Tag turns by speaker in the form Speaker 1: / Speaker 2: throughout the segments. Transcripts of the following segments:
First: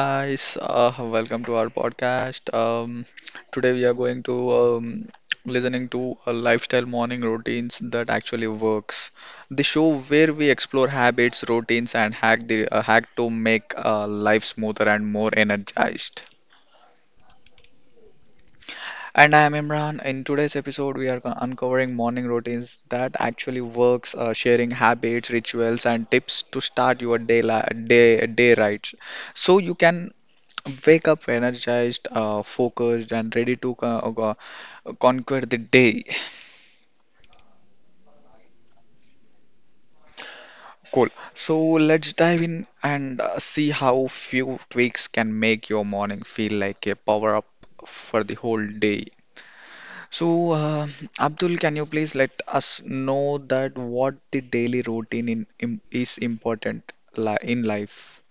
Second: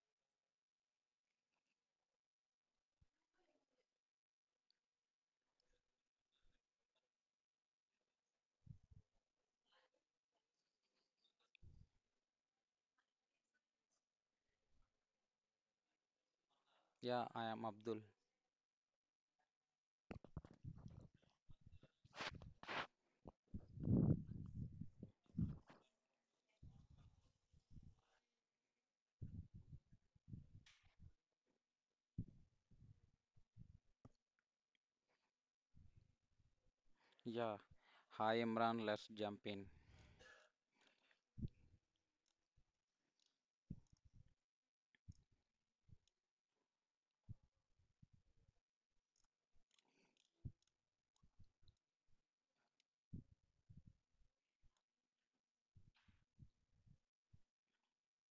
Speaker 1: guys, welcome to our podcast. Today we are going to listening to lifestyle morning routines that actually works. The show where we explore habits, routines, and hack the hack to make life smoother and more energized.
Speaker 2: Yeah, I am Abdul.
Speaker 1: And I am Imran. In today's episode, we are uncovering morning routines that actually works, sharing habits, rituals, and tips to start your day li day day right, so you can wake up energized, focused, and ready to conquer the day.
Speaker 2: Yeah. Hi Imran, let's jump in.
Speaker 1: Cool. So let's dive in and see how few tweaks can make your morning feel like a power up for the whole day. So, uh, Abdul, can you please let us know that what the daily routine in, im is important li in life?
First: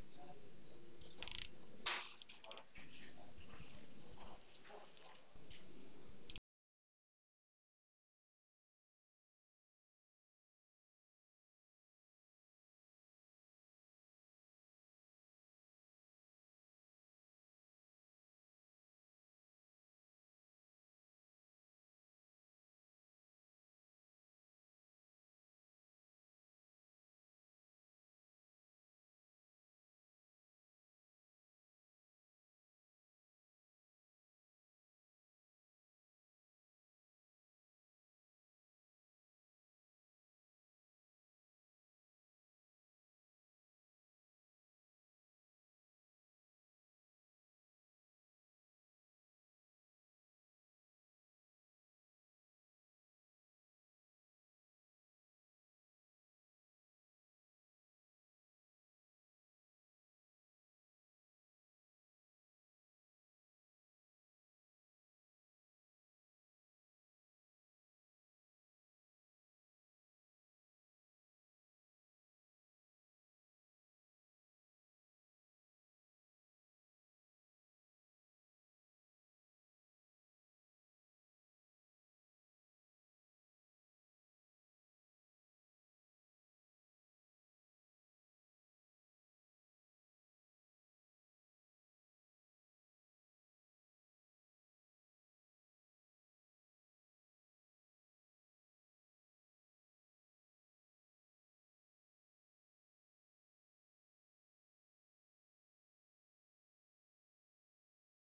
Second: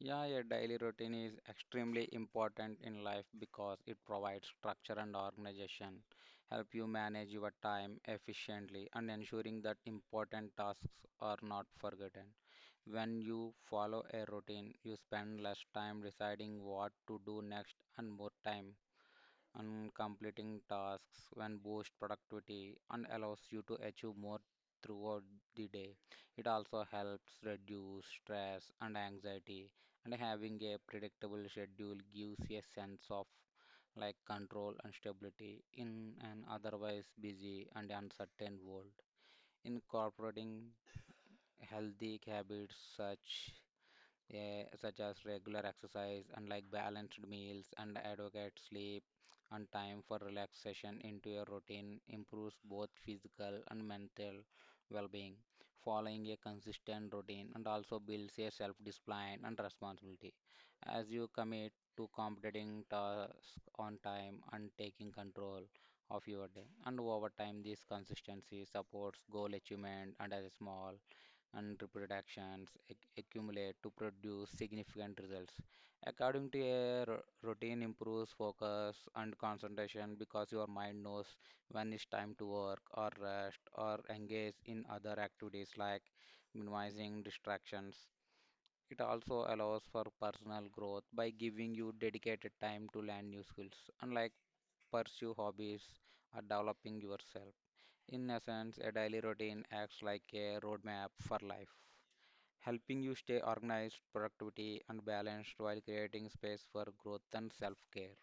Speaker 2: Yeah, a daily routine is extremely important in life because it provides structure and organization, help you manage your time efficiently and ensuring that important tasks are not forgotten. When you follow a routine, you spend less time deciding what to do next and more time and completing tasks when boost productivity and allows you to achieve more throughout the day. It also helps reduce stress and anxiety, and having a predictable schedule gives a sense of like control and stability in an otherwise busy and uncertain world. Incorporating healthy habits such such as regular exercise and like balanced meals and adequate sleep and time for relaxation into your routine improves both physical and mental well-being. Following a consistent routine and also builds a self-discipline and responsibility as you commit to completing tasks on time and taking control of your day. And over time, this consistency supports goal achievement and as a small and reproductions accumulate to produce significant results. According to a routine improves focus and concentration because your mind knows when it's time to work or rest or engage in other activities like minimizing distractions. It also allows for personal growth by giving you dedicated time to learn new skills, unlike pursue hobbies or developing yourself. In essence, a daily routine acts like a roadmap for life helping you stay organized, productivity, and balanced while creating space for growth and self care.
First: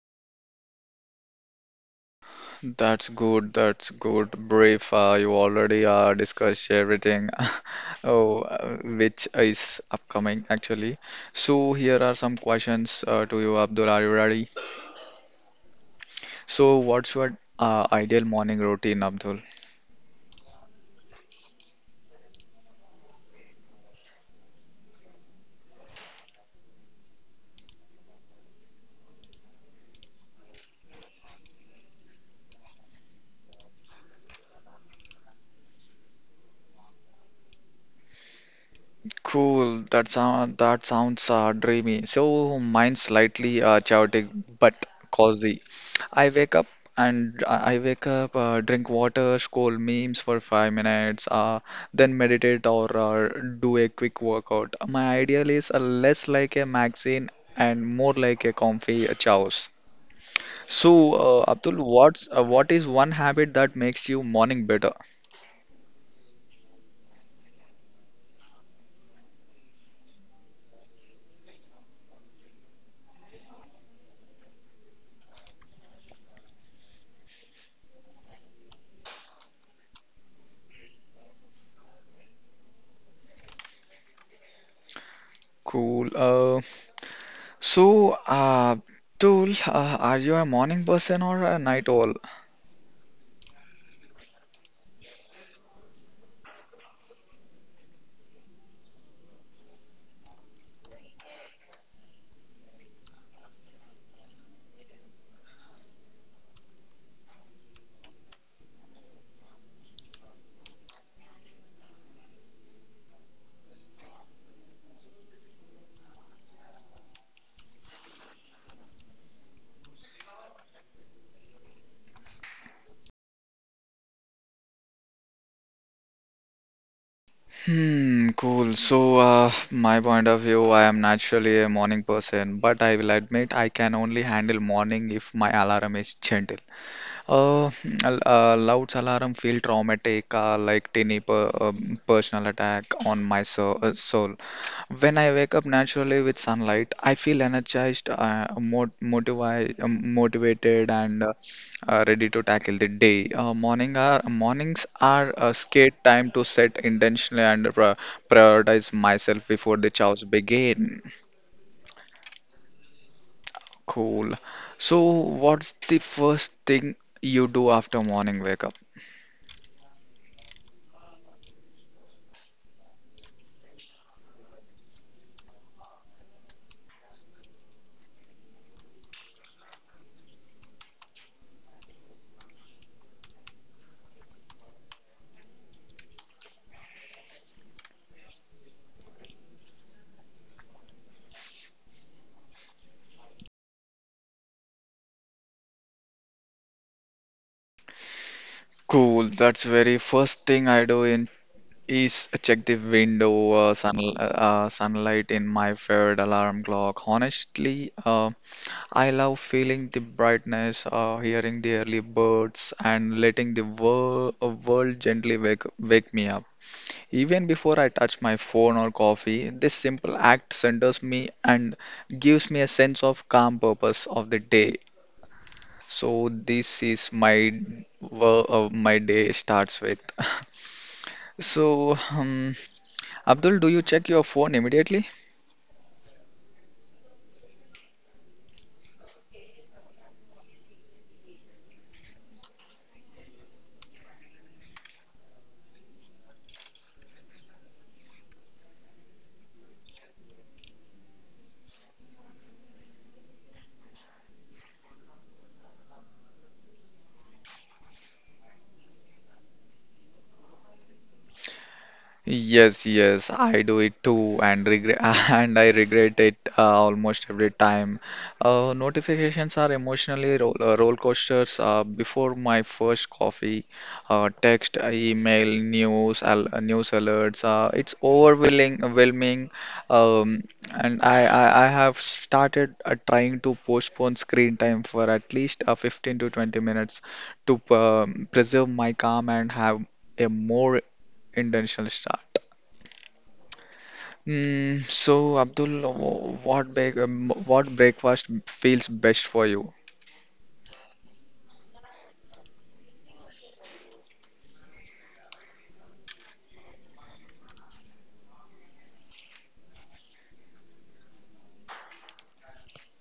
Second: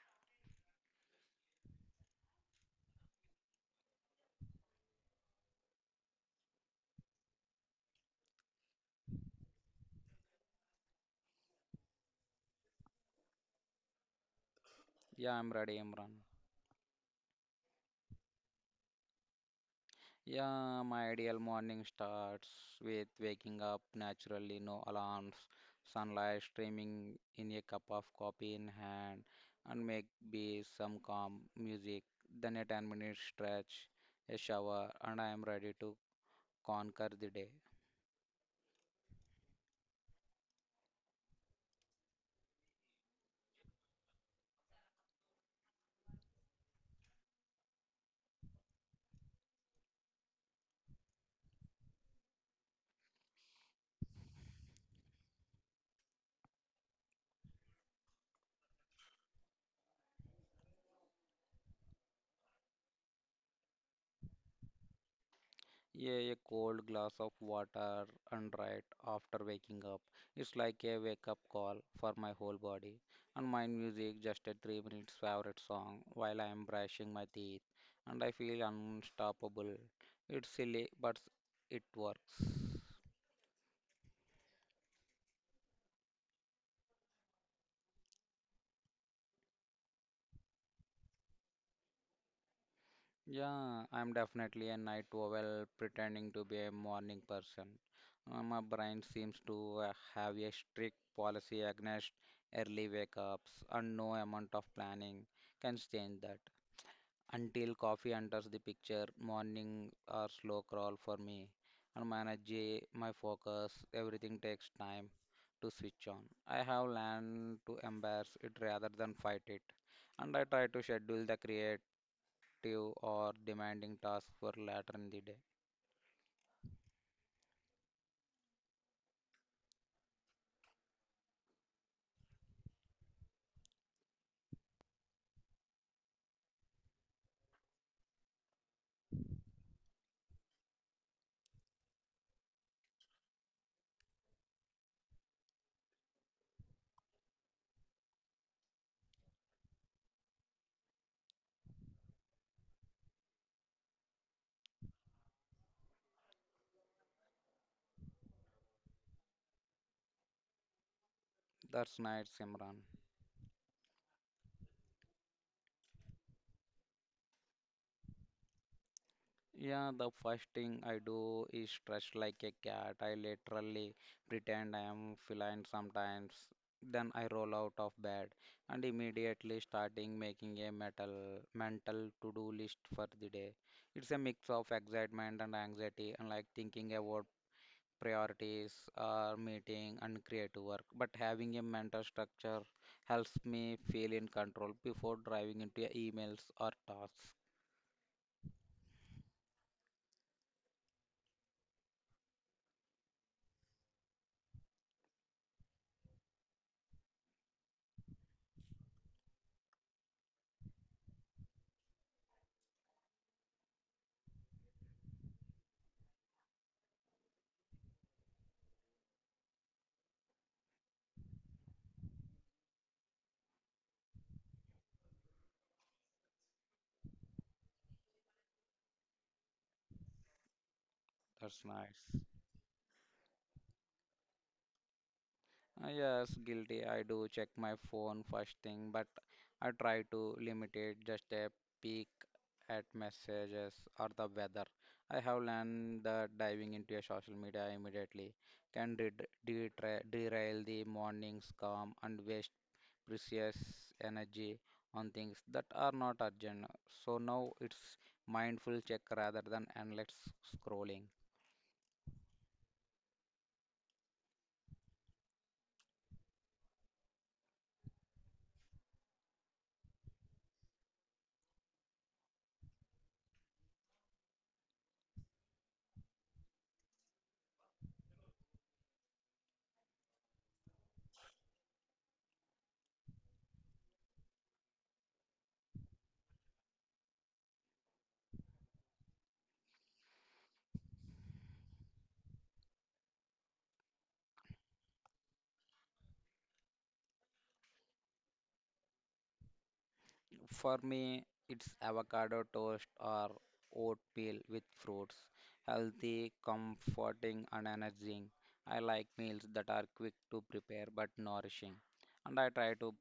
Speaker 1: That's good. That's good. Brief. You already discussed everything, oh, which is upcoming actually. So here are some questions to you, Abdul. Are you ready?
Speaker 2: Yeah, I'm ready, Imran.
Speaker 1: So what's your ideal morning routine, Abdul?
Speaker 2: Yeah, my ideal morning starts with waking up naturally, no alarms, sunlight streaming in a cup of coffee in hand, and make be some calm music, then a 10-minute stretch, a shower, and I am ready to conquer the day.
Speaker 1: Cool. That sounds dreamy. So mine's slightly chaotic but cozy. I wake up I wake up, drink water, scroll memes for 5 minutes, then meditate or do a quick workout. My ideal is less like a magazine and more like a comfy chows. So, Abdul, what is one habit that makes you morning better?
Speaker 2: Yeah, a cold glass of water and right after waking up. It's like a wake up call for my whole body. And my music, just a 3 minutes favorite song while I am brushing my teeth. And I feel unstoppable. It's silly, but it works.
Speaker 1: Cool. So, Abdul, are you a morning person or a night owl?
Speaker 2: Yeah, I'm definitely a night owl pretending to be a morning person. My brain seems to have a strict policy against early wake ups, and no amount of planning can change that. Until coffee enters the picture, morning are slow crawl for me, and my energy, my focus, everything takes time to switch on. I have learned to embrace it rather than fight it, and I try to schedule the create active or demanding tasks for later in the day.
Speaker 1: Hmm, cool. So, uh, my point of view, I am naturally a morning person, but I will admit I can only handle morning if my alarm is gentle. Uh, loud alarm feel traumatic, like tiny personal attack on my soul. When I wake up naturally with sunlight, I feel energized, motivated, and ready to tackle the day. Mornings are a scared time to set intentionally and prioritize myself before the chows begin.
Speaker 2: That's nice, Simran.
Speaker 1: Cool. So, what's the first thing you do after morning wake up?
Speaker 2: Yeah, the first thing I do is stretch like a cat. I literally pretend I am feline sometimes. Then I roll out of bed and immediately starting making a metal mental to-do list for the day. It's a mix of excitement and anxiety and like thinking about priorities or meeting and creative work. But having a mental structure helps me feel in control before driving into emails or tasks.
Speaker 1: Cool. That's very first thing I do in Is a check the window, sunlight in my favorite alarm clock. Honestly, I love feeling the brightness, hearing the early birds, and letting the world gently wake me up. Even before I touch my phone or coffee, this simple act centers me and gives me a sense of calm purpose of the day. So this is my my day starts with.
Speaker 2: That's
Speaker 1: So,
Speaker 2: nice.
Speaker 1: Abdul, do you check your phone immediately?
Speaker 2: Yes, guilty. I do check my phone first thing, but I try to limit it just a peek at messages or the weather. I have learned that diving into a social media immediately can derail the morning's calm and waste precious energy on things that are not urgent. So now it's mindful check rather than endless scrolling.
Speaker 1: Yes, yes, I do it too and regret and I regret it almost every time. Notifications are emotionally roller coasters before my first coffee, text, email, news alerts. It's overwhelming, overwhelming, um, and I have started trying to postpone screen time for at least 15 to 20 minutes to preserve my calm and have a more intentional start. Mm, so, Abdul, what breakfast feels best for you?
Speaker 2: For me, it's avocado toast or oat peel with fruits. Healthy, comforting, and energizing. I like meals that are quick to prepare but nourishing. And I try to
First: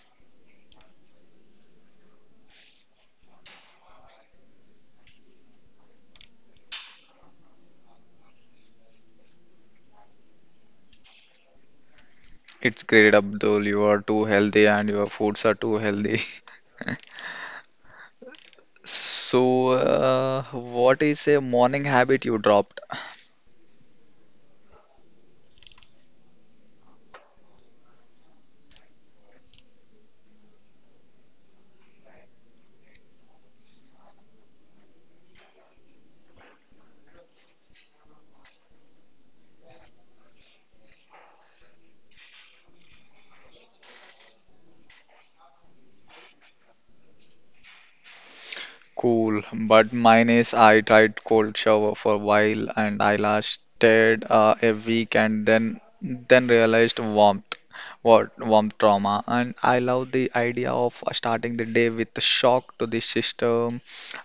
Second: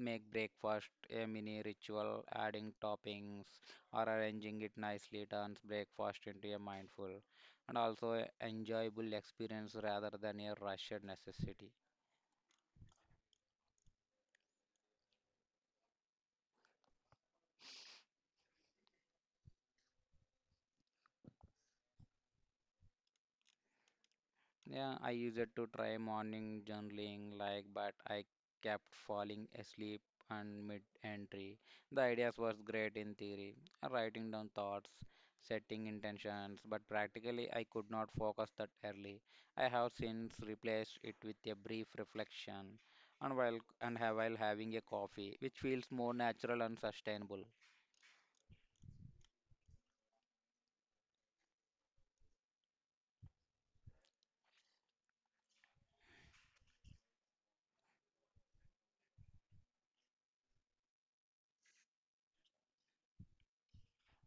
Speaker 2: make breakfast a mini ritual, adding toppings or arranging it nicely turns breakfast into a mindful and also enjoyable experience rather than a rushed necessity.
Speaker 1: It's great, Abdul. You are too healthy and your foods are too healthy. So, what is a morning habit you dropped?
Speaker 2: Yeah, I used to try morning journaling, like, but I kept falling asleep and mid-entry. The ideas was great in theory, writing down thoughts, setting intentions, but practically I could not focus that early. I have since replaced it with a brief reflection, and while and have while having a coffee, which feels more natural and sustainable.
Speaker 1: Cool, but mine is I tried cold shower for a while and I lasted a week and then realized warmth, what warmth trauma. And I love the idea of starting the day with a shock to the system.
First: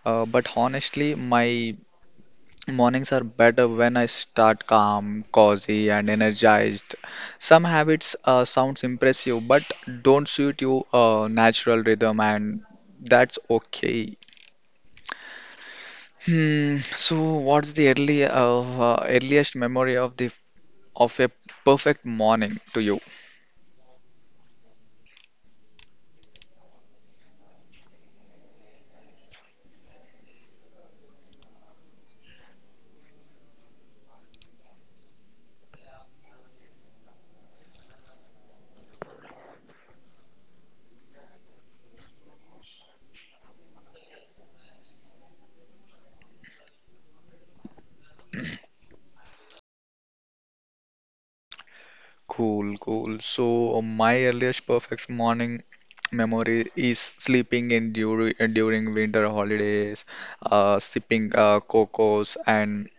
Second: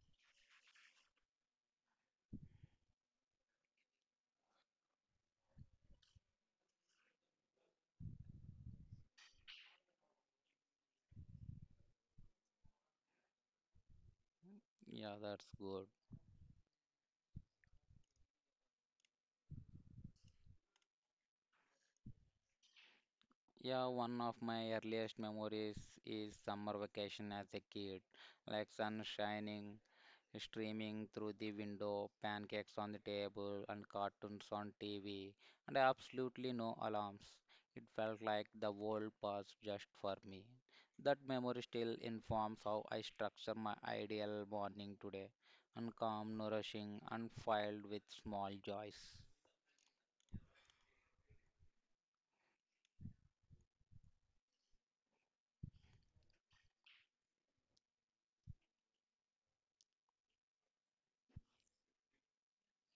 Speaker 1: But honestly, my mornings are better when I start calm, cozy, and energized. Some habits sounds impressive, but don't suit your natural rhythm, and that's okay.
Speaker 2: Yeah, that's good.
Speaker 1: Hmm, so what's the early of earliest memory of the of a perfect morning to you?
Speaker 2: Yeah, one of my earliest memories is summer vacation as a kid, like sun shining, streaming through the window, pancakes on the table, and cartoons on TV, and absolutely no alarms. It felt like the world paused just for me. That memory still informs how I structure my ideal morning today, and calm, nourishing, and filled with small joys.
Speaker 1: Cool, cool. So my earliest perfect morning memory is sleeping in during winter holidays, sipping cocos and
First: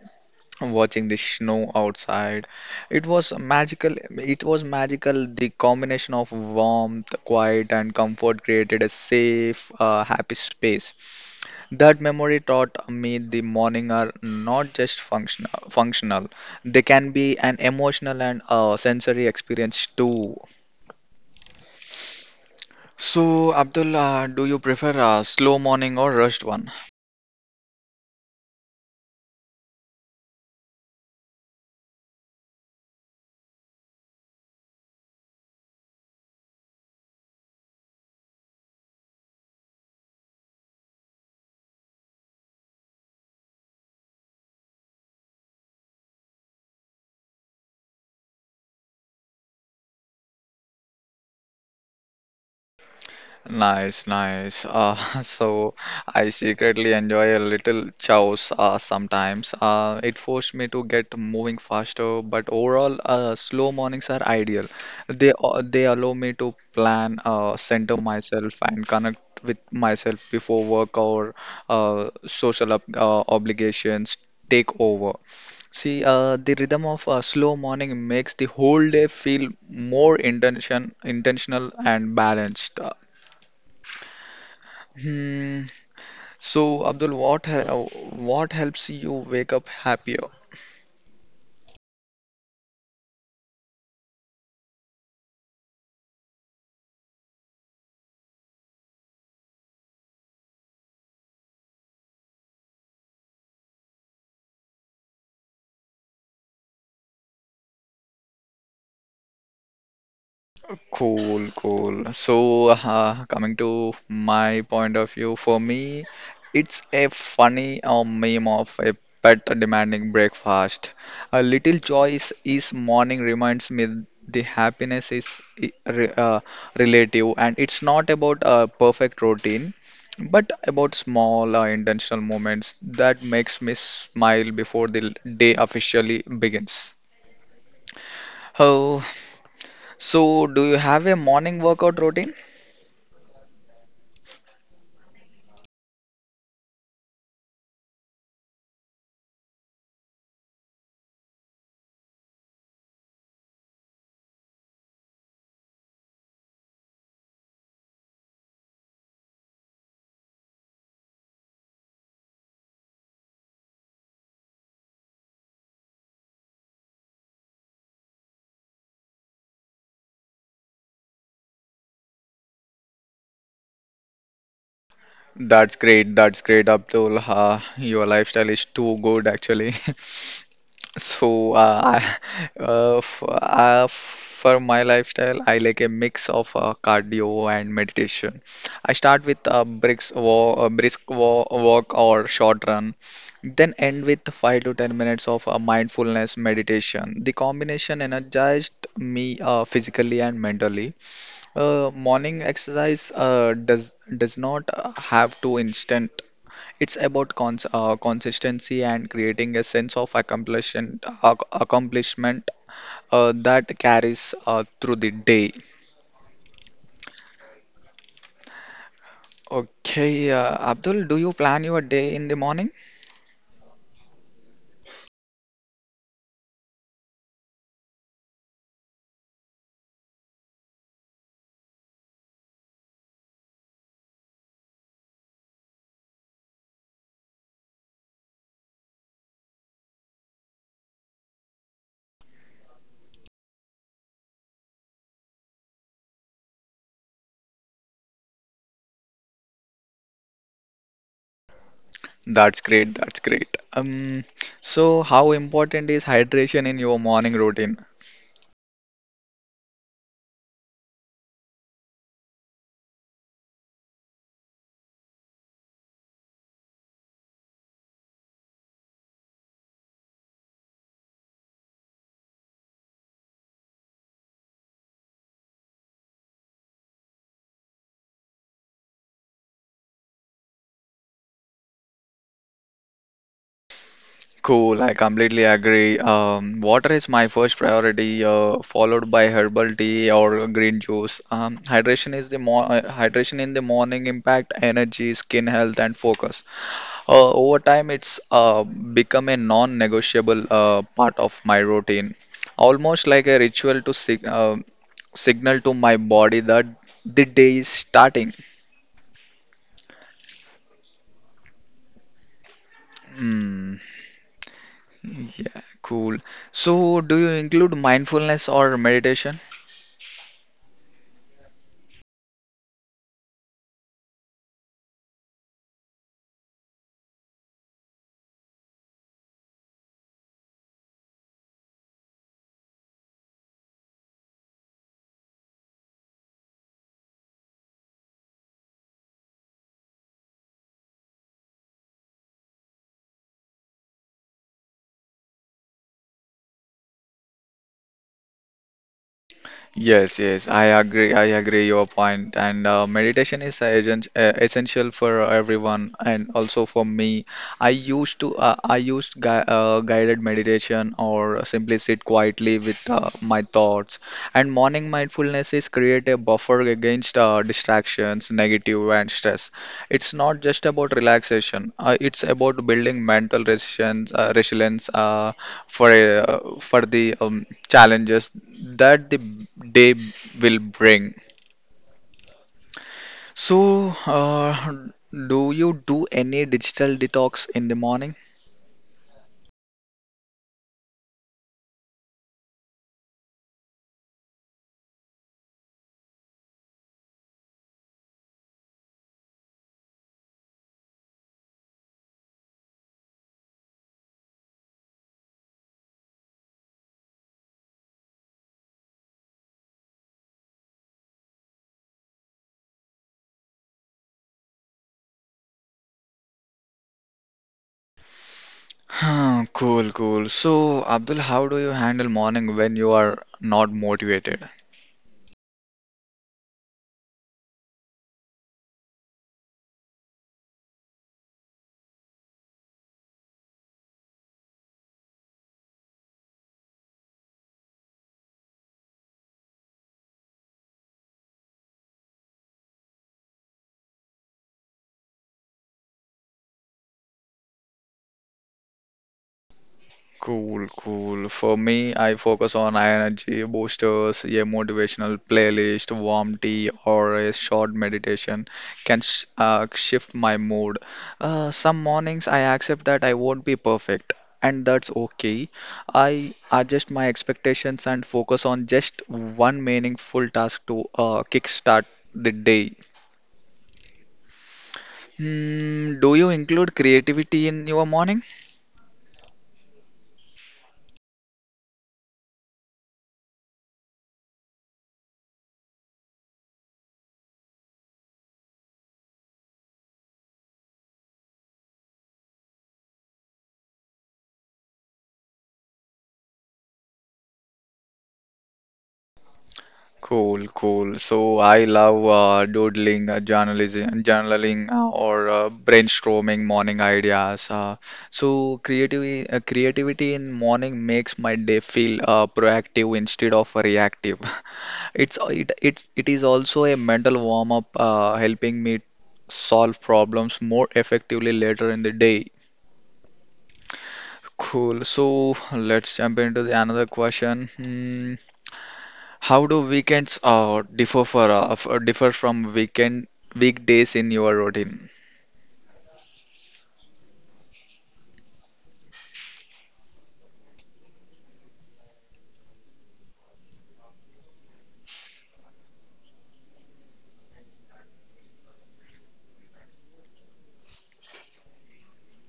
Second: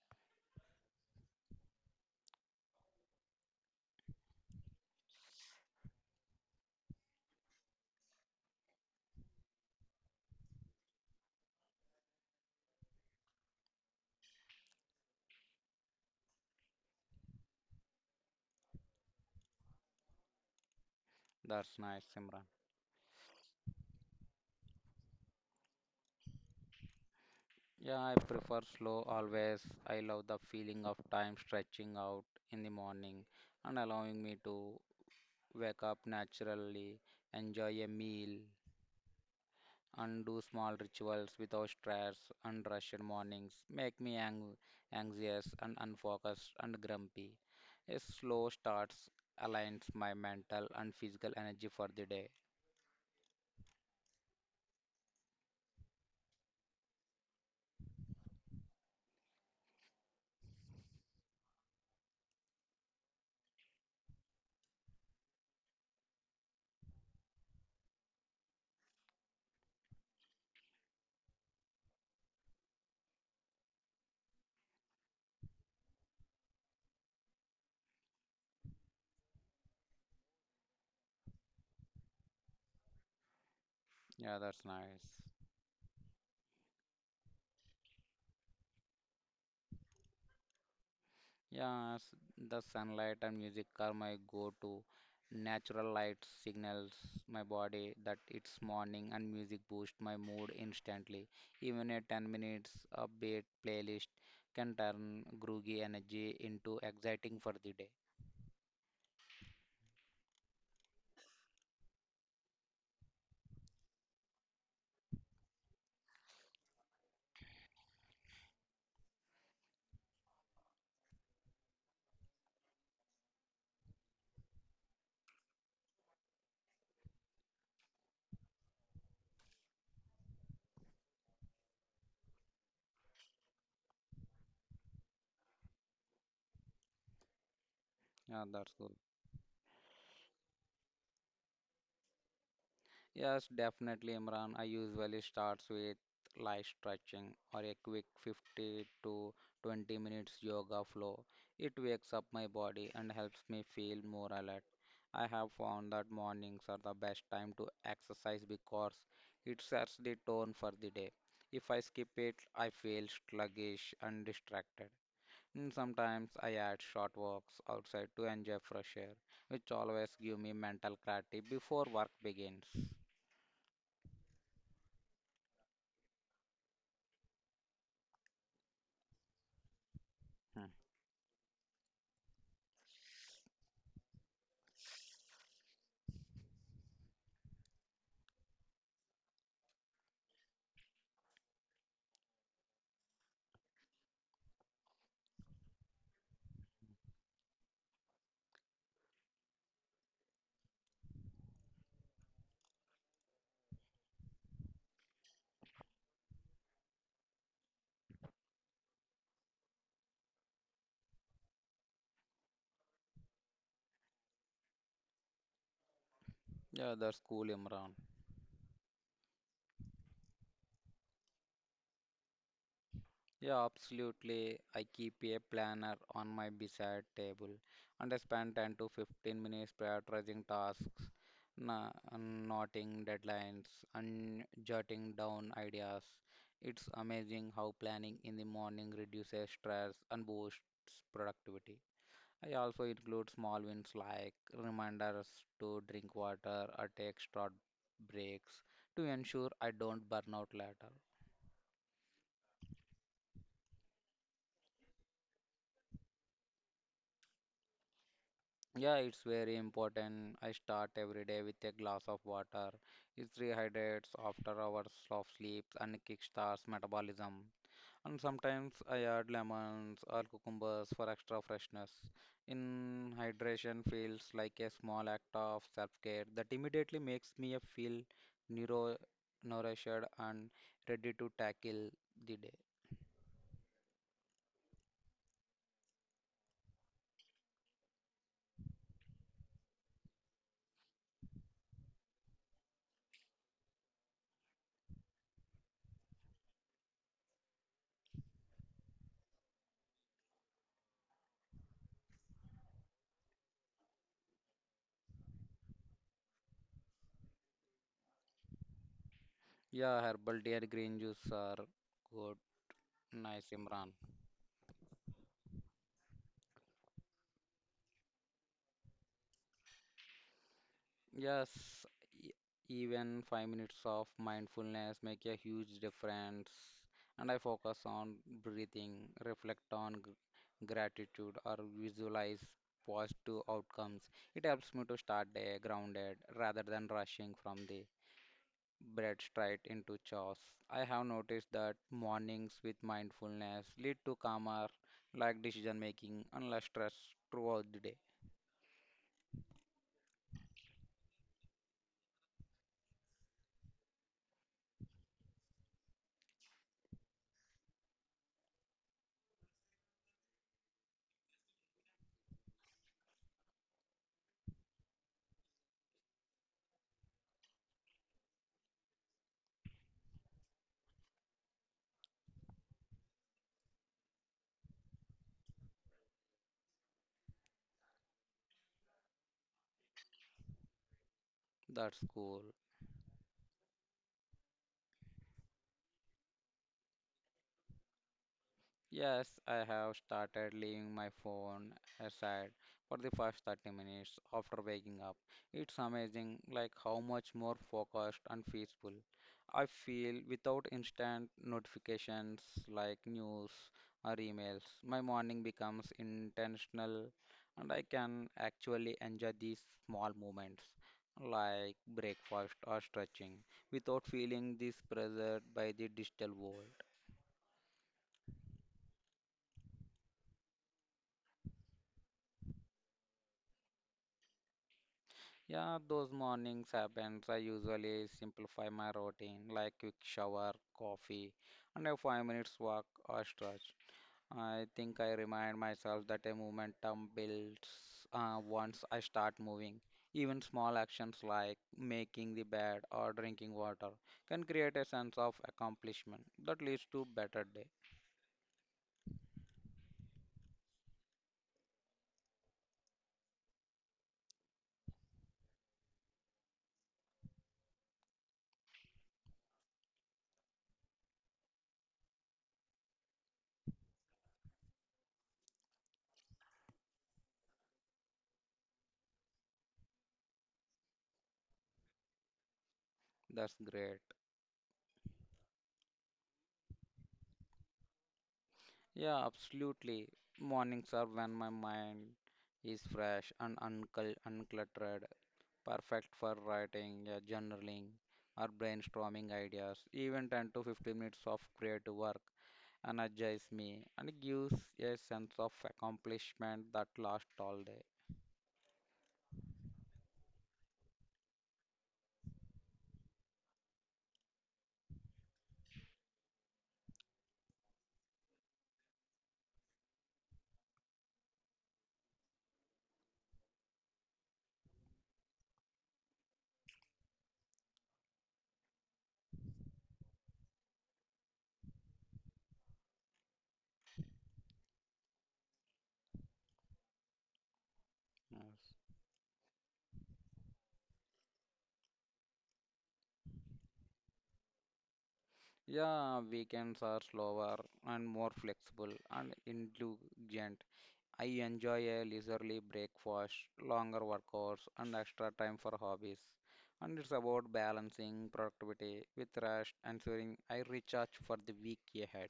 Speaker 1: watching the snow outside. It was magical. It was magical. The combination of warmth, quiet, and comfort created a safe, happy space. That memory taught me the morning are not just functional. They can be an emotional and sensory experience too.
Speaker 2: That's nice, Simran.
Speaker 1: So, Abdul, do you prefer a slow morning or rushed one?
Speaker 2: Yeah, I prefer slow always. I love the feeling of time stretching out in the morning and allowing me to wake up naturally, enjoy a meal, and do small rituals without stress and rushed mornings make me ang anxious and unfocused and grumpy. A slow starts aligns my mental and physical energy for the day.
Speaker 1: Nice, nice. So I secretly enjoy a little chaos sometimes. It forced me to get moving faster, but overall, slow mornings are ideal. They allow me to plan, center myself, and connect with myself before work or social ob obligations take over. See, the rhythm of a slow morning makes the whole day feel more intentional and balanced.
Speaker 2: Yeah, that's nice.
Speaker 1: Hmm. So, Abdul, what helps you wake up happier?
Speaker 2: Yes, the sunlight and music are my go-to natural light signals my body that it's morning and music boosts my mood instantly. Even a 10 minutes upbeat playlist can turn groggy energy into exciting for the day.
Speaker 1: Cool, cool. So, coming to my point of view, for me, it's a funny meme of a pet demanding breakfast. A little joy is morning reminds me the happiness is relative, and it's not about a perfect routine, but about small intentional moments that makes me smile before the day officially begins.
Speaker 2: Yeah, that's good.
Speaker 1: Oh, so do you have a morning workout routine?
Speaker 2: Yes, definitely, Imran. I usually starts with light stretching or a quick 50 to 20 minutes yoga flow. It wakes up my body and helps me feel more alert. I have found that mornings are the best time to exercise because it sets the tone for the day. If I skip it, I feel sluggish and distracted. And sometimes I add short walks outside to enjoy fresh air, which always give me mental clarity before work begins.
Speaker 1: That's great. That's great, Abdul. Your lifestyle is too good, actually. So, I- f for my lifestyle, I like a mix of cardio and meditation. I start with a brisk walk, a walk or short run, then end with 5 to 10 minutes of mindfulness meditation. The combination energized me physically and mentally. Morning exercise does not have to instant. It's about consistency and creating a sense of accomplishment that carries through the day.
Speaker 2: Yeah, that's cool, Imran.
Speaker 1: Okay, Abdul, do you plan your day in the morning?
Speaker 2: Yeah, absolutely. I keep a planner on my bedside table and I spend 10 to 15 minutes prioritizing tasks, na- noting deadlines, and jotting down ideas. It's amazing how planning in the morning reduces stress and boosts productivity. I also include small wins like reminders to drink water or take short breaks to ensure I don't burn out later.
Speaker 1: That's great. That's great. So how important is hydration in your morning routine?
Speaker 2: Yeah, it's very important. I start every day with a glass of water. It rehydrates after hours of sleep and kickstarts metabolism. And sometimes I add lemons or cucumbers for extra freshness. In hydration feels like a small act of self-care that immediately makes me feel neuro nourished and ready to tackle the day.
Speaker 1: Cool, I completely agree. Water is my first priority, followed by herbal tea or green juice. Hydration in the morning impact energy, skin health, and focus. Over time, it's become a non-negotiable part of my routine, almost like a ritual to signal to my body that the day is starting.
Speaker 2: Yeah, herbal tea and green juice are good. Nice,
Speaker 1: Hmm.
Speaker 2: Imran.
Speaker 1: Yeah, cool. So, do you include mindfulness or meditation?
Speaker 2: Yes, e- even 5 minutes of mindfulness make a huge difference. And I focus on breathing, reflect on gratitude, or visualize positive outcomes. It helps me to start day grounded rather than rushing from the bread straight into chores. I have noticed that mornings with mindfulness lead to calmer, like decision making and less stress throughout the day.
Speaker 1: Yes, yes, I agree. I agree your point. And meditation is agent, essential for everyone, and also for me. I used guided meditation or simply sit quietly with my thoughts. And morning mindfulness is create a buffer against distractions, negative, and stress. It's not just about relaxation. It's about building mental resilience, resilience for the challenges that the day will bring.
Speaker 2: That's cool.
Speaker 1: So, do you do any digital detox in the morning?
Speaker 2: Yes, I have started leaving my phone aside for the first 30 minutes after waking up. It's amazing like how much more focused and peaceful I feel without instant notifications like news or emails. My morning becomes intentional and I can actually enjoy these small moments like breakfast or stretching without feeling this pressure by the digital world.
Speaker 1: Hmm, cool, cool. So, Abdul, how do you handle morning when you are not motivated?
Speaker 2: Yeah, those mornings happens. I usually simplify my routine like quick shower, coffee, and a 5 minutes walk or stretch. I think I remind myself that a momentum builds once I start moving. Even small actions like making the bed or drinking water can create a sense of accomplishment that leads to better day.
Speaker 1: Cool, cool. For me, I focus on energy boosters, a motivational playlist, warm tea, or a short meditation can sh shift my mood. Some mornings I accept that I won't be perfect, and that's okay. I adjust my expectations and focus on just one meaningful task to kickstart the day.
Speaker 2: That's great.
Speaker 1: Hmm, do you include creativity in your morning?
Speaker 2: Yeah, absolutely. Mornings are when my mind is fresh and uncluttered. Perfect for writing, yeah, journaling, or brainstorming ideas. Even 10 to 15 minutes of creative work energize me and gives a sense of accomplishment that lasts all day.
Speaker 1: Cool, cool. So I love doodling, journaling, or brainstorming morning ideas. So creativity in morning makes my day feel proactive instead of reactive. It it is also a mental warm up, helping me solve problems more effectively later in the day. Cool. So let's jump into the another question. Hmm,
Speaker 2: Yes.
Speaker 1: How do weekends differ for f- differ from weekend weekdays in your routine?
Speaker 2: Yeah, weekends are slower and more flexible and indulgent. I enjoy a leisurely breakfast, longer workouts, and extra time for hobbies. And it's about balancing productivity with rest, ensuring I recharge for the week ahead.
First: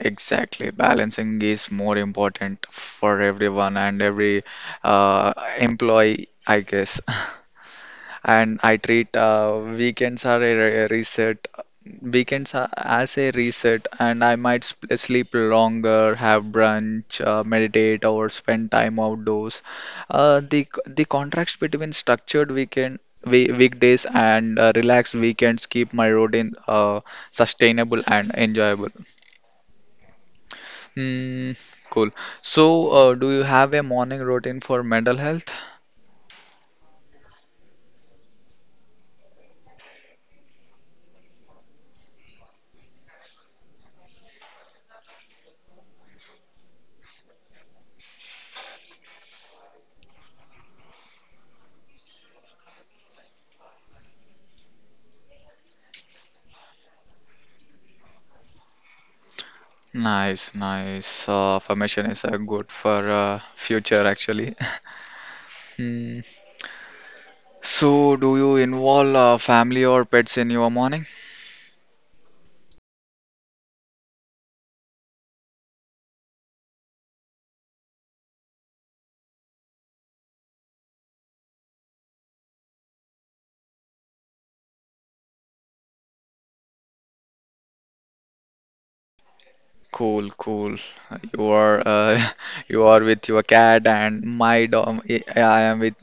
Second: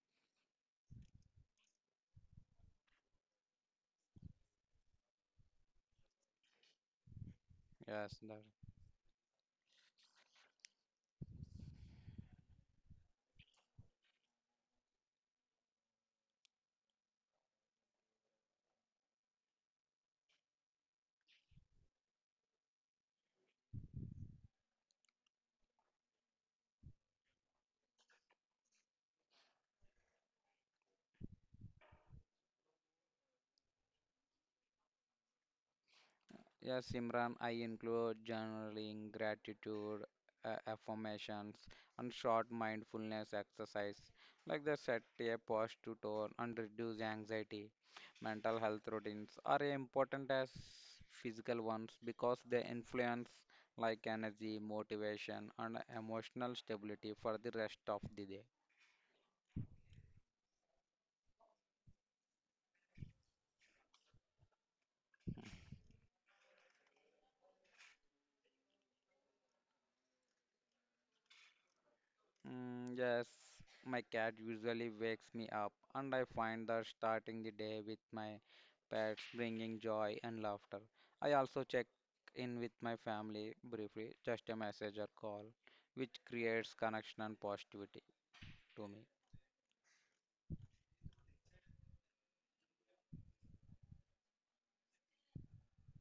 Speaker 1: Exactly. Balancing is more important for everyone and every uh, employee, I guess.
Speaker 2: Yes, that,
Speaker 1: and I treat weekends are a re- reset. Weekends are as a reset, and I might sleep longer, have brunch, meditate, or spend time outdoors. The contrast between structured weekdays and relaxed weekends keep my routine sustainable and enjoyable. Mm, cool. So, do you have a morning routine for mental health?
Speaker 2: yes, Imran, I include journaling, gratitude, affirmations, and short mindfulness exercise, like the set a posture tone and reduce anxiety. Mental health routines are important as physical ones because they influence like energy, motivation, and emotional stability for the rest of the day.
Speaker 1: Nice, nice. Affirmation is good for future actually. Hmm. So, do you involve family or pets in your morning?
Speaker 2: Mm, yes, my cat usually wakes me up, and I find that starting the day with my pets bringing joy and laughter. I also check in with my family briefly, just a message or call, which creates connection and positivity to me.
Speaker 1: Cool, cool. You are you are with your cat and my dog. Yeah, I am with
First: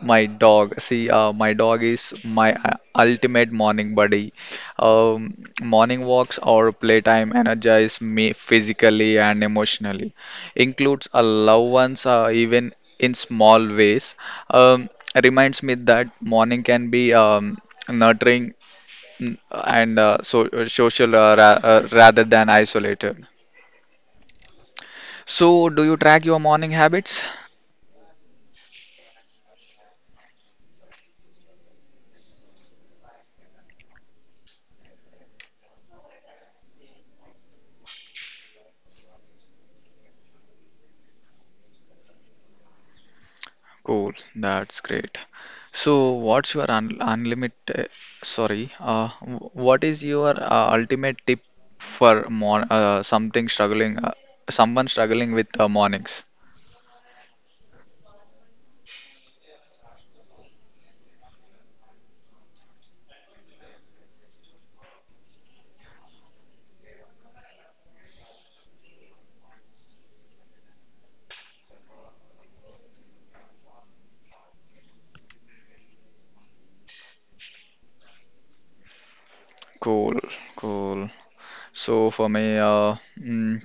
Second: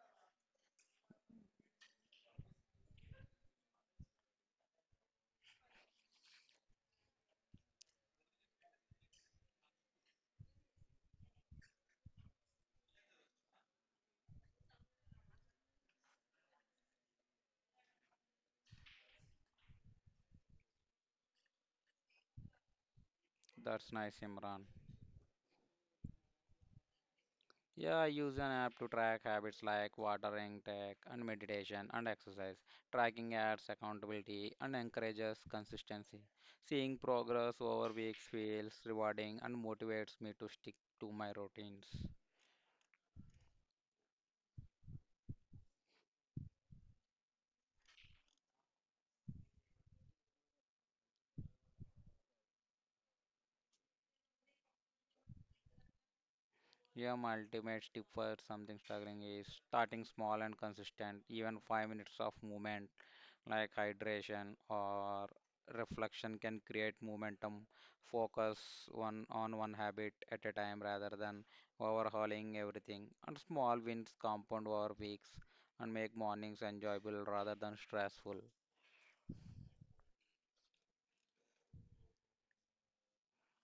Speaker 1: my dog. See, my dog is my ultimate morning buddy. Morning walks or playtime energize me physically and emotionally. Includes a loved ones, even in small ways. Um, reminds me that morning can be nurturing social ra rather than isolated.
Speaker 2: That's nice, Imran.
Speaker 1: So, do you track your morning habits?
Speaker 2: Yeah, I use an app to track habits like water intake and meditation and exercise. Tracking adds accountability and encourages consistency. Seeing progress over weeks feels rewarding and motivates me to stick to my routines.
Speaker 1: Cool, that's great. So, what's your un unlimited, sorry, w- what is your ultimate tip for someone struggling with mornings?
Speaker 2: Yeah, my ultimate tip for something struggling is starting small and consistent, even 5 minutes of movement like hydration or reflection can create momentum focus one on one habit at a time rather than overhauling everything and small wins compound over weeks and make mornings enjoyable rather than stressful.
Speaker 1: Cool, cool. So, for me,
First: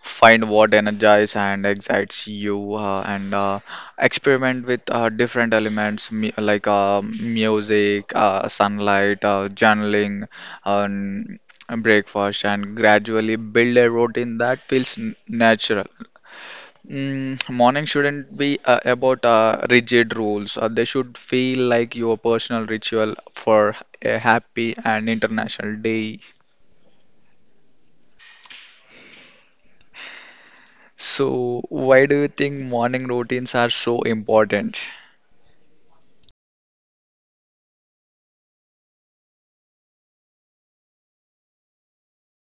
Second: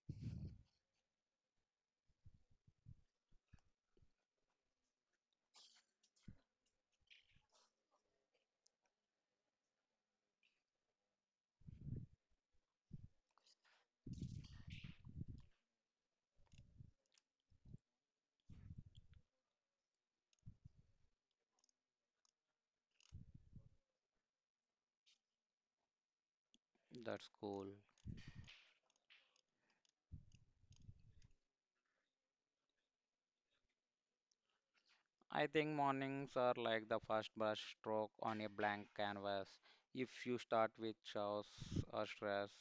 Speaker 1: find what energizes and excites you and experiment with different elements like music sunlight journaling um, breakfast and gradually build a routine that feels natural. Mm, morning shouldn't be about rigid rules. They should feel like your personal ritual for a happy and international day.
Speaker 2: That's cool.
Speaker 1: So, why do you think morning routines are so important?
Speaker 2: I think mornings are like the first brush stroke on a blank canvas. If you start with chaos or stress,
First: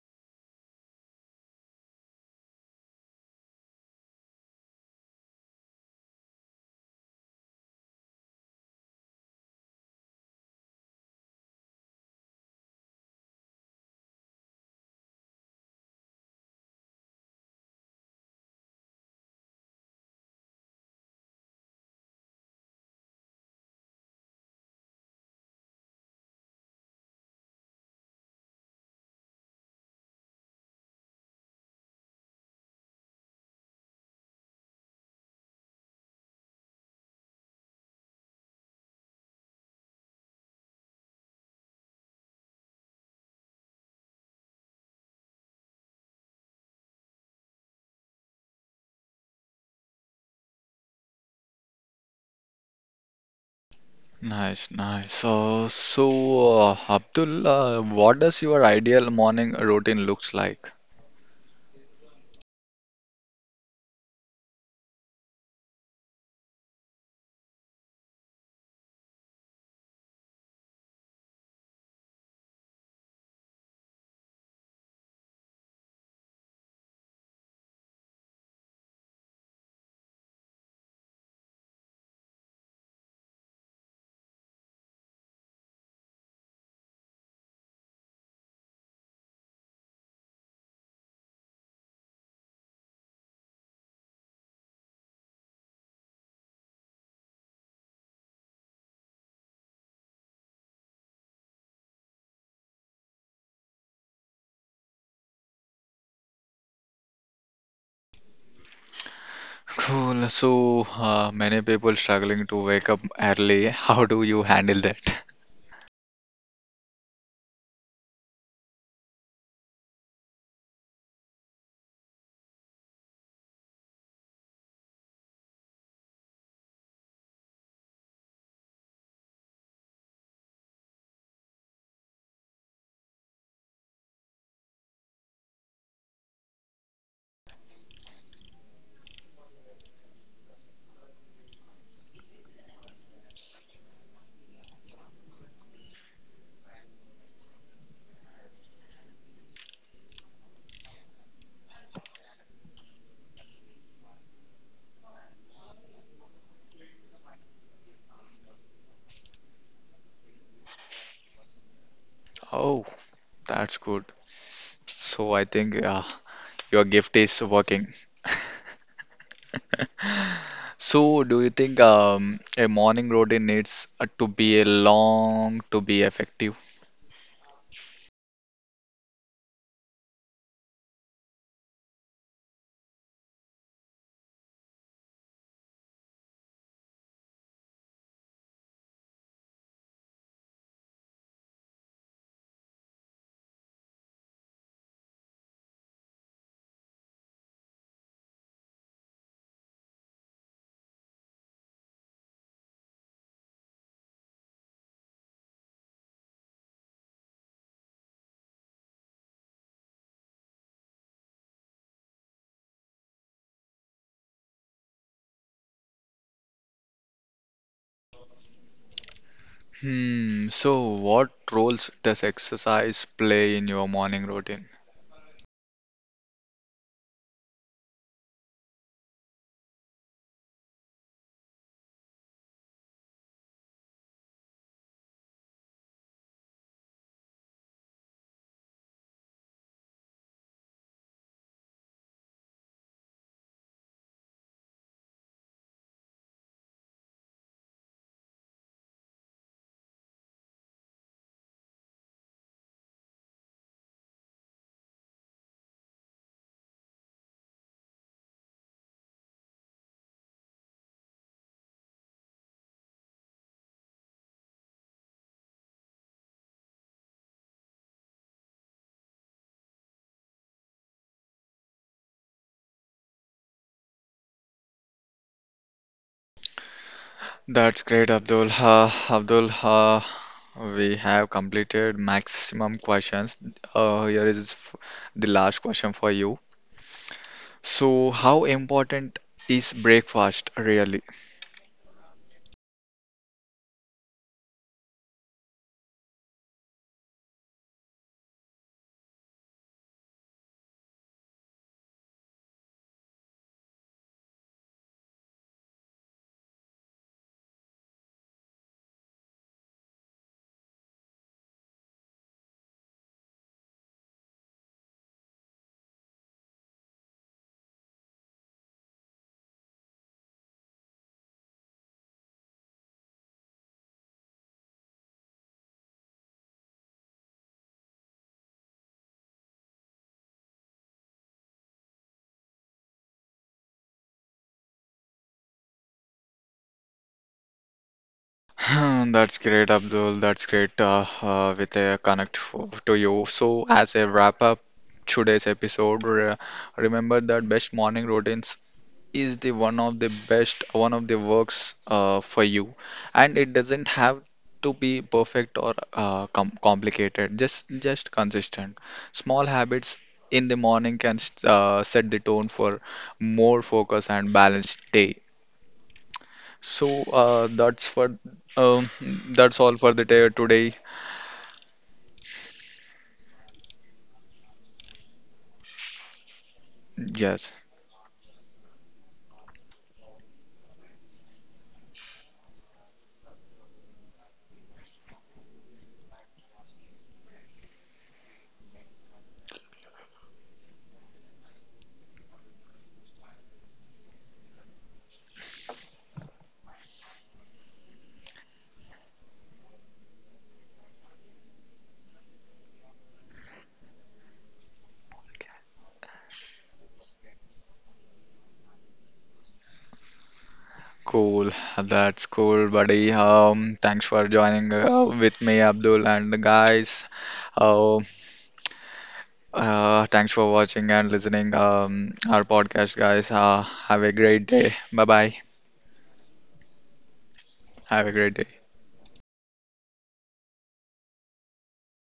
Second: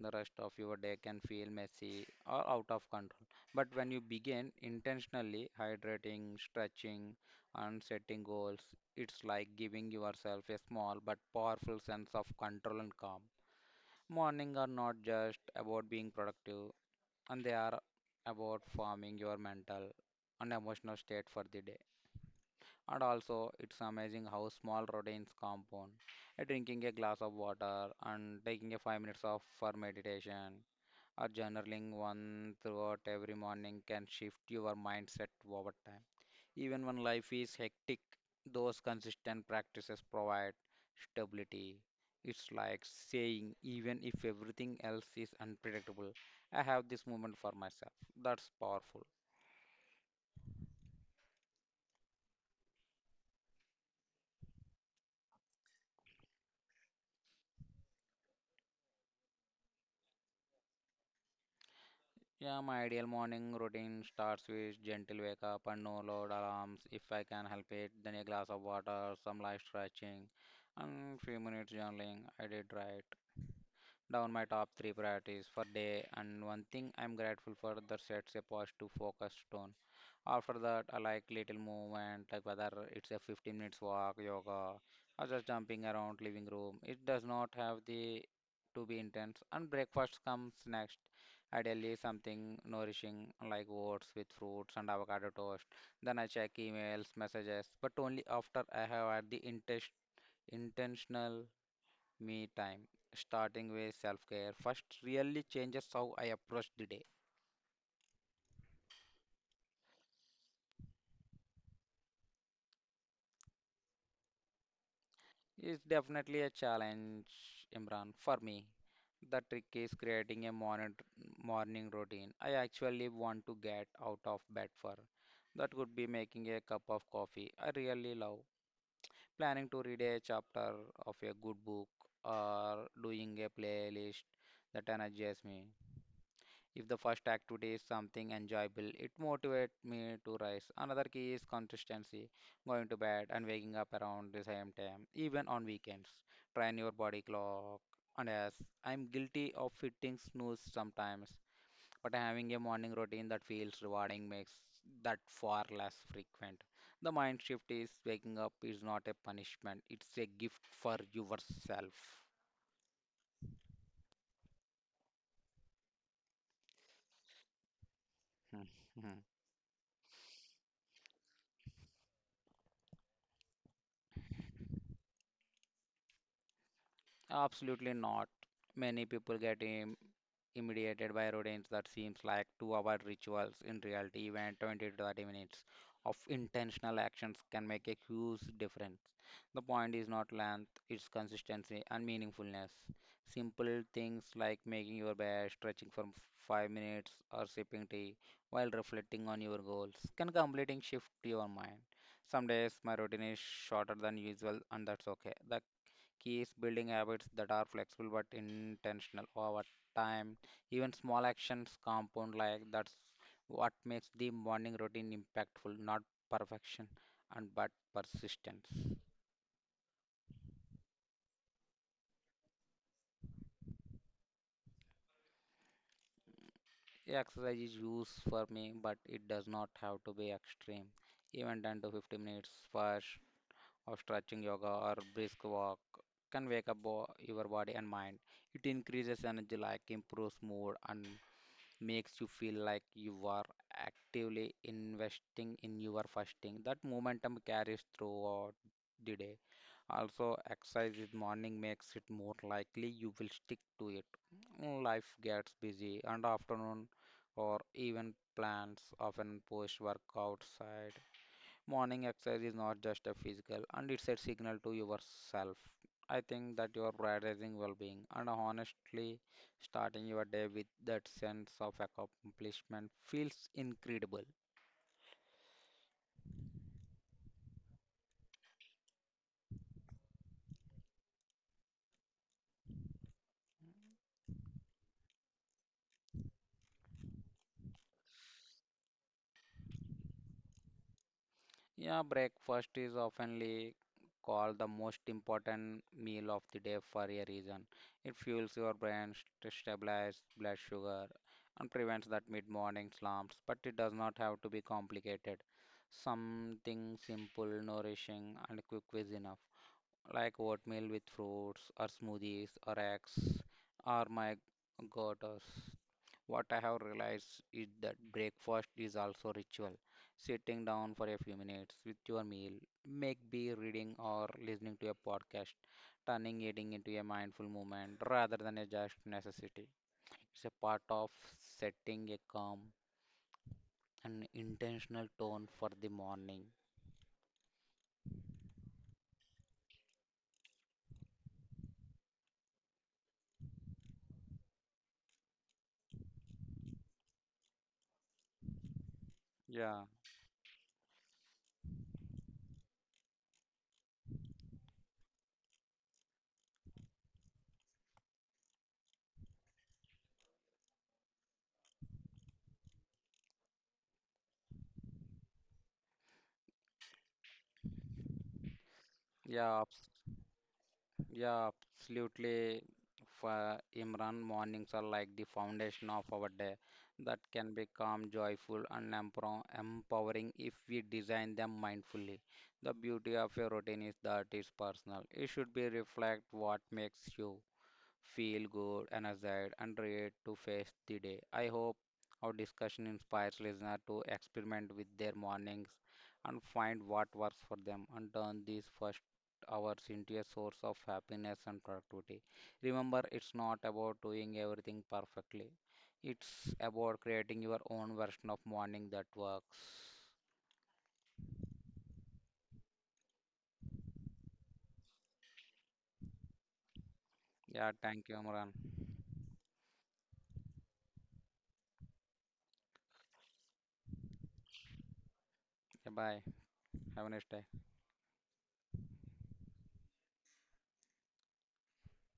Speaker 2: the rest of your day can feel messy or out of control. But when you begin intentionally hydrating, stretching, and setting goals, it's like giving yourself a small but powerful sense of control and calm. Mornings are not just about being productive, and they are about forming your mental and emotional state for the day. And also, it's amazing how small routines compound. Drinking a glass of water and taking a 5 minutes off for meditation or journaling one throughout every morning can shift your mindset over time. Even when life is hectic, those consistent practices provide stability. It's like saying, even if everything else is unpredictable, I have this moment for myself. That's powerful.
Speaker 1: Nice, nice. So, Abdul, what does your ideal morning routine looks like?
Speaker 2: Yeah, my ideal morning routine starts with gentle wake up and no loud alarms if I can help it. Then a glass of water, some light stretching, and few minutes journaling. I did right down my top three priorities for day and one thing I'm grateful for that sets a positive focus tone. After that, I like little movement, like whether it's a 15 minutes walk, yoga, or just jumping around living room. It does not have the to be intense. And breakfast comes next. Ideally, something nourishing like oats with fruits and avocado toast. Then I check emails, messages, but only after I have had the intes intentional me time, starting with self care, first really changes how I approach the day.
Speaker 1: Cool. So, many people struggling to wake up early. How do you handle that?
Speaker 2: It's definitely a challenge, Imran, for me. The trick is creating a morning routine I actually want to get out of bed for. That could be making a cup of coffee I really love, planning to read a chapter of a good book, or doing a playlist that energizes me. If the first activity is something enjoyable, it motivates me to rise. Another key is consistency, going to bed and waking up around the same time, even on weekends. Train your body clock. And yes, I'm guilty of hitting snooze sometimes, but having a morning routine that feels rewarding makes that far less frequent. The mind shift is waking up is not a punishment, it's a gift for yourself.
Speaker 1: Oh, that's good. So, I think your gift is working.
Speaker 2: Mhm.
Speaker 1: So, do you think a morning routine needs to be a long to be effective?
Speaker 2: Absolutely not. Many people get im mediated by rodents that seems like two-hour rituals. In reality, even 20 to 30 minutes of intentional actions can make a huge difference. The point is not length, it's consistency and meaningfulness. Simple things like making your bed, stretching for 5 minutes, or sipping tea while reflecting on your goals can completely shift your mind. Some days my routine is shorter than usual, and that's okay. The keys building habits that are flexible but intentional over time. Even small actions compound like that's what makes the morning routine impactful, not perfection and but persistence.
Speaker 1: Hmm. So, what roles does exercise play in your morning routine?
Speaker 2: Exercise is used for me, but it does not have to be extreme. Even 10 to 15 minutes first of stretching yoga or brisk walk can wake up your body and mind. It increases energy like improves mood and makes you feel like you are actively investing in your fasting. That momentum carries throughout the day. Also, exercise in morning makes it more likely you will stick to it. Mm, life gets busy, and afternoon or even plans often push work outside. Morning exercise is not just a physical and it's a signal to yourself. I think that you are prioritizing well being and honestly starting your day with that sense of accomplishment feels incredible.
Speaker 1: That's great, Abdul. Abdul, we have completed maximum questions. Here is the last question for you. So, how important is breakfast really?
Speaker 2: Yeah, breakfast is oftenly called the most important meal of the day for a reason. It fuels your brain, stabilizes blood sugar, and prevents that mid-morning slumps. But it does not have to be complicated. Something simple, nourishing, and quick is enough, like oatmeal with fruits, or smoothies, or eggs, or my goaters. What I have realized is that breakfast is also ritual. Sitting down for a few minutes with your meal, make be reading or listening to a podcast, turning eating into a mindful moment rather than a just necessity. It's a part of setting a calm and intentional tone for the morning.
Speaker 1: Hmm, that's great, Abdul. That's great with a connect for, to you. So, as a wrap up today's episode, remember that best morning routines is the one
Speaker 2: Yeah,
Speaker 1: of the best, one of the works for you, and it doesn't have to be perfect or complicated. Just consistent. Small habits in the morning can set the tone for more focus and balanced day. So uh, that's for um, that's
Speaker 2: yeah,
Speaker 1: all for the day today.
Speaker 2: Yeah, absolutely. For Imran, mornings are like the foundation of our day that
Speaker 1: Yes.
Speaker 2: can be calm, joyful, and empowering if we design them mindfully. The beauty of a routine is that it's personal. It should be reflect what makes you feel good, energized, and ready to face the day. I hope our discussion inspires listeners to experiment with their mornings and find what works for them and turn these first hours into a source of happiness and productivity. Remember, it's not about doing everything perfectly. It's about creating your own version of morning that works.
Speaker 1: Cool, that's cool, buddy. Thanks for joining with me, Abdul, and the guys.
Speaker 2: Yeah,
Speaker 1: Um,
Speaker 2: thank you, Amran.
Speaker 1: Thanks for watching and listening our podcast, guys. Have a great day. Bye bye.
Speaker 2: Bye. Have a nice day.
Speaker 1: Have a great day.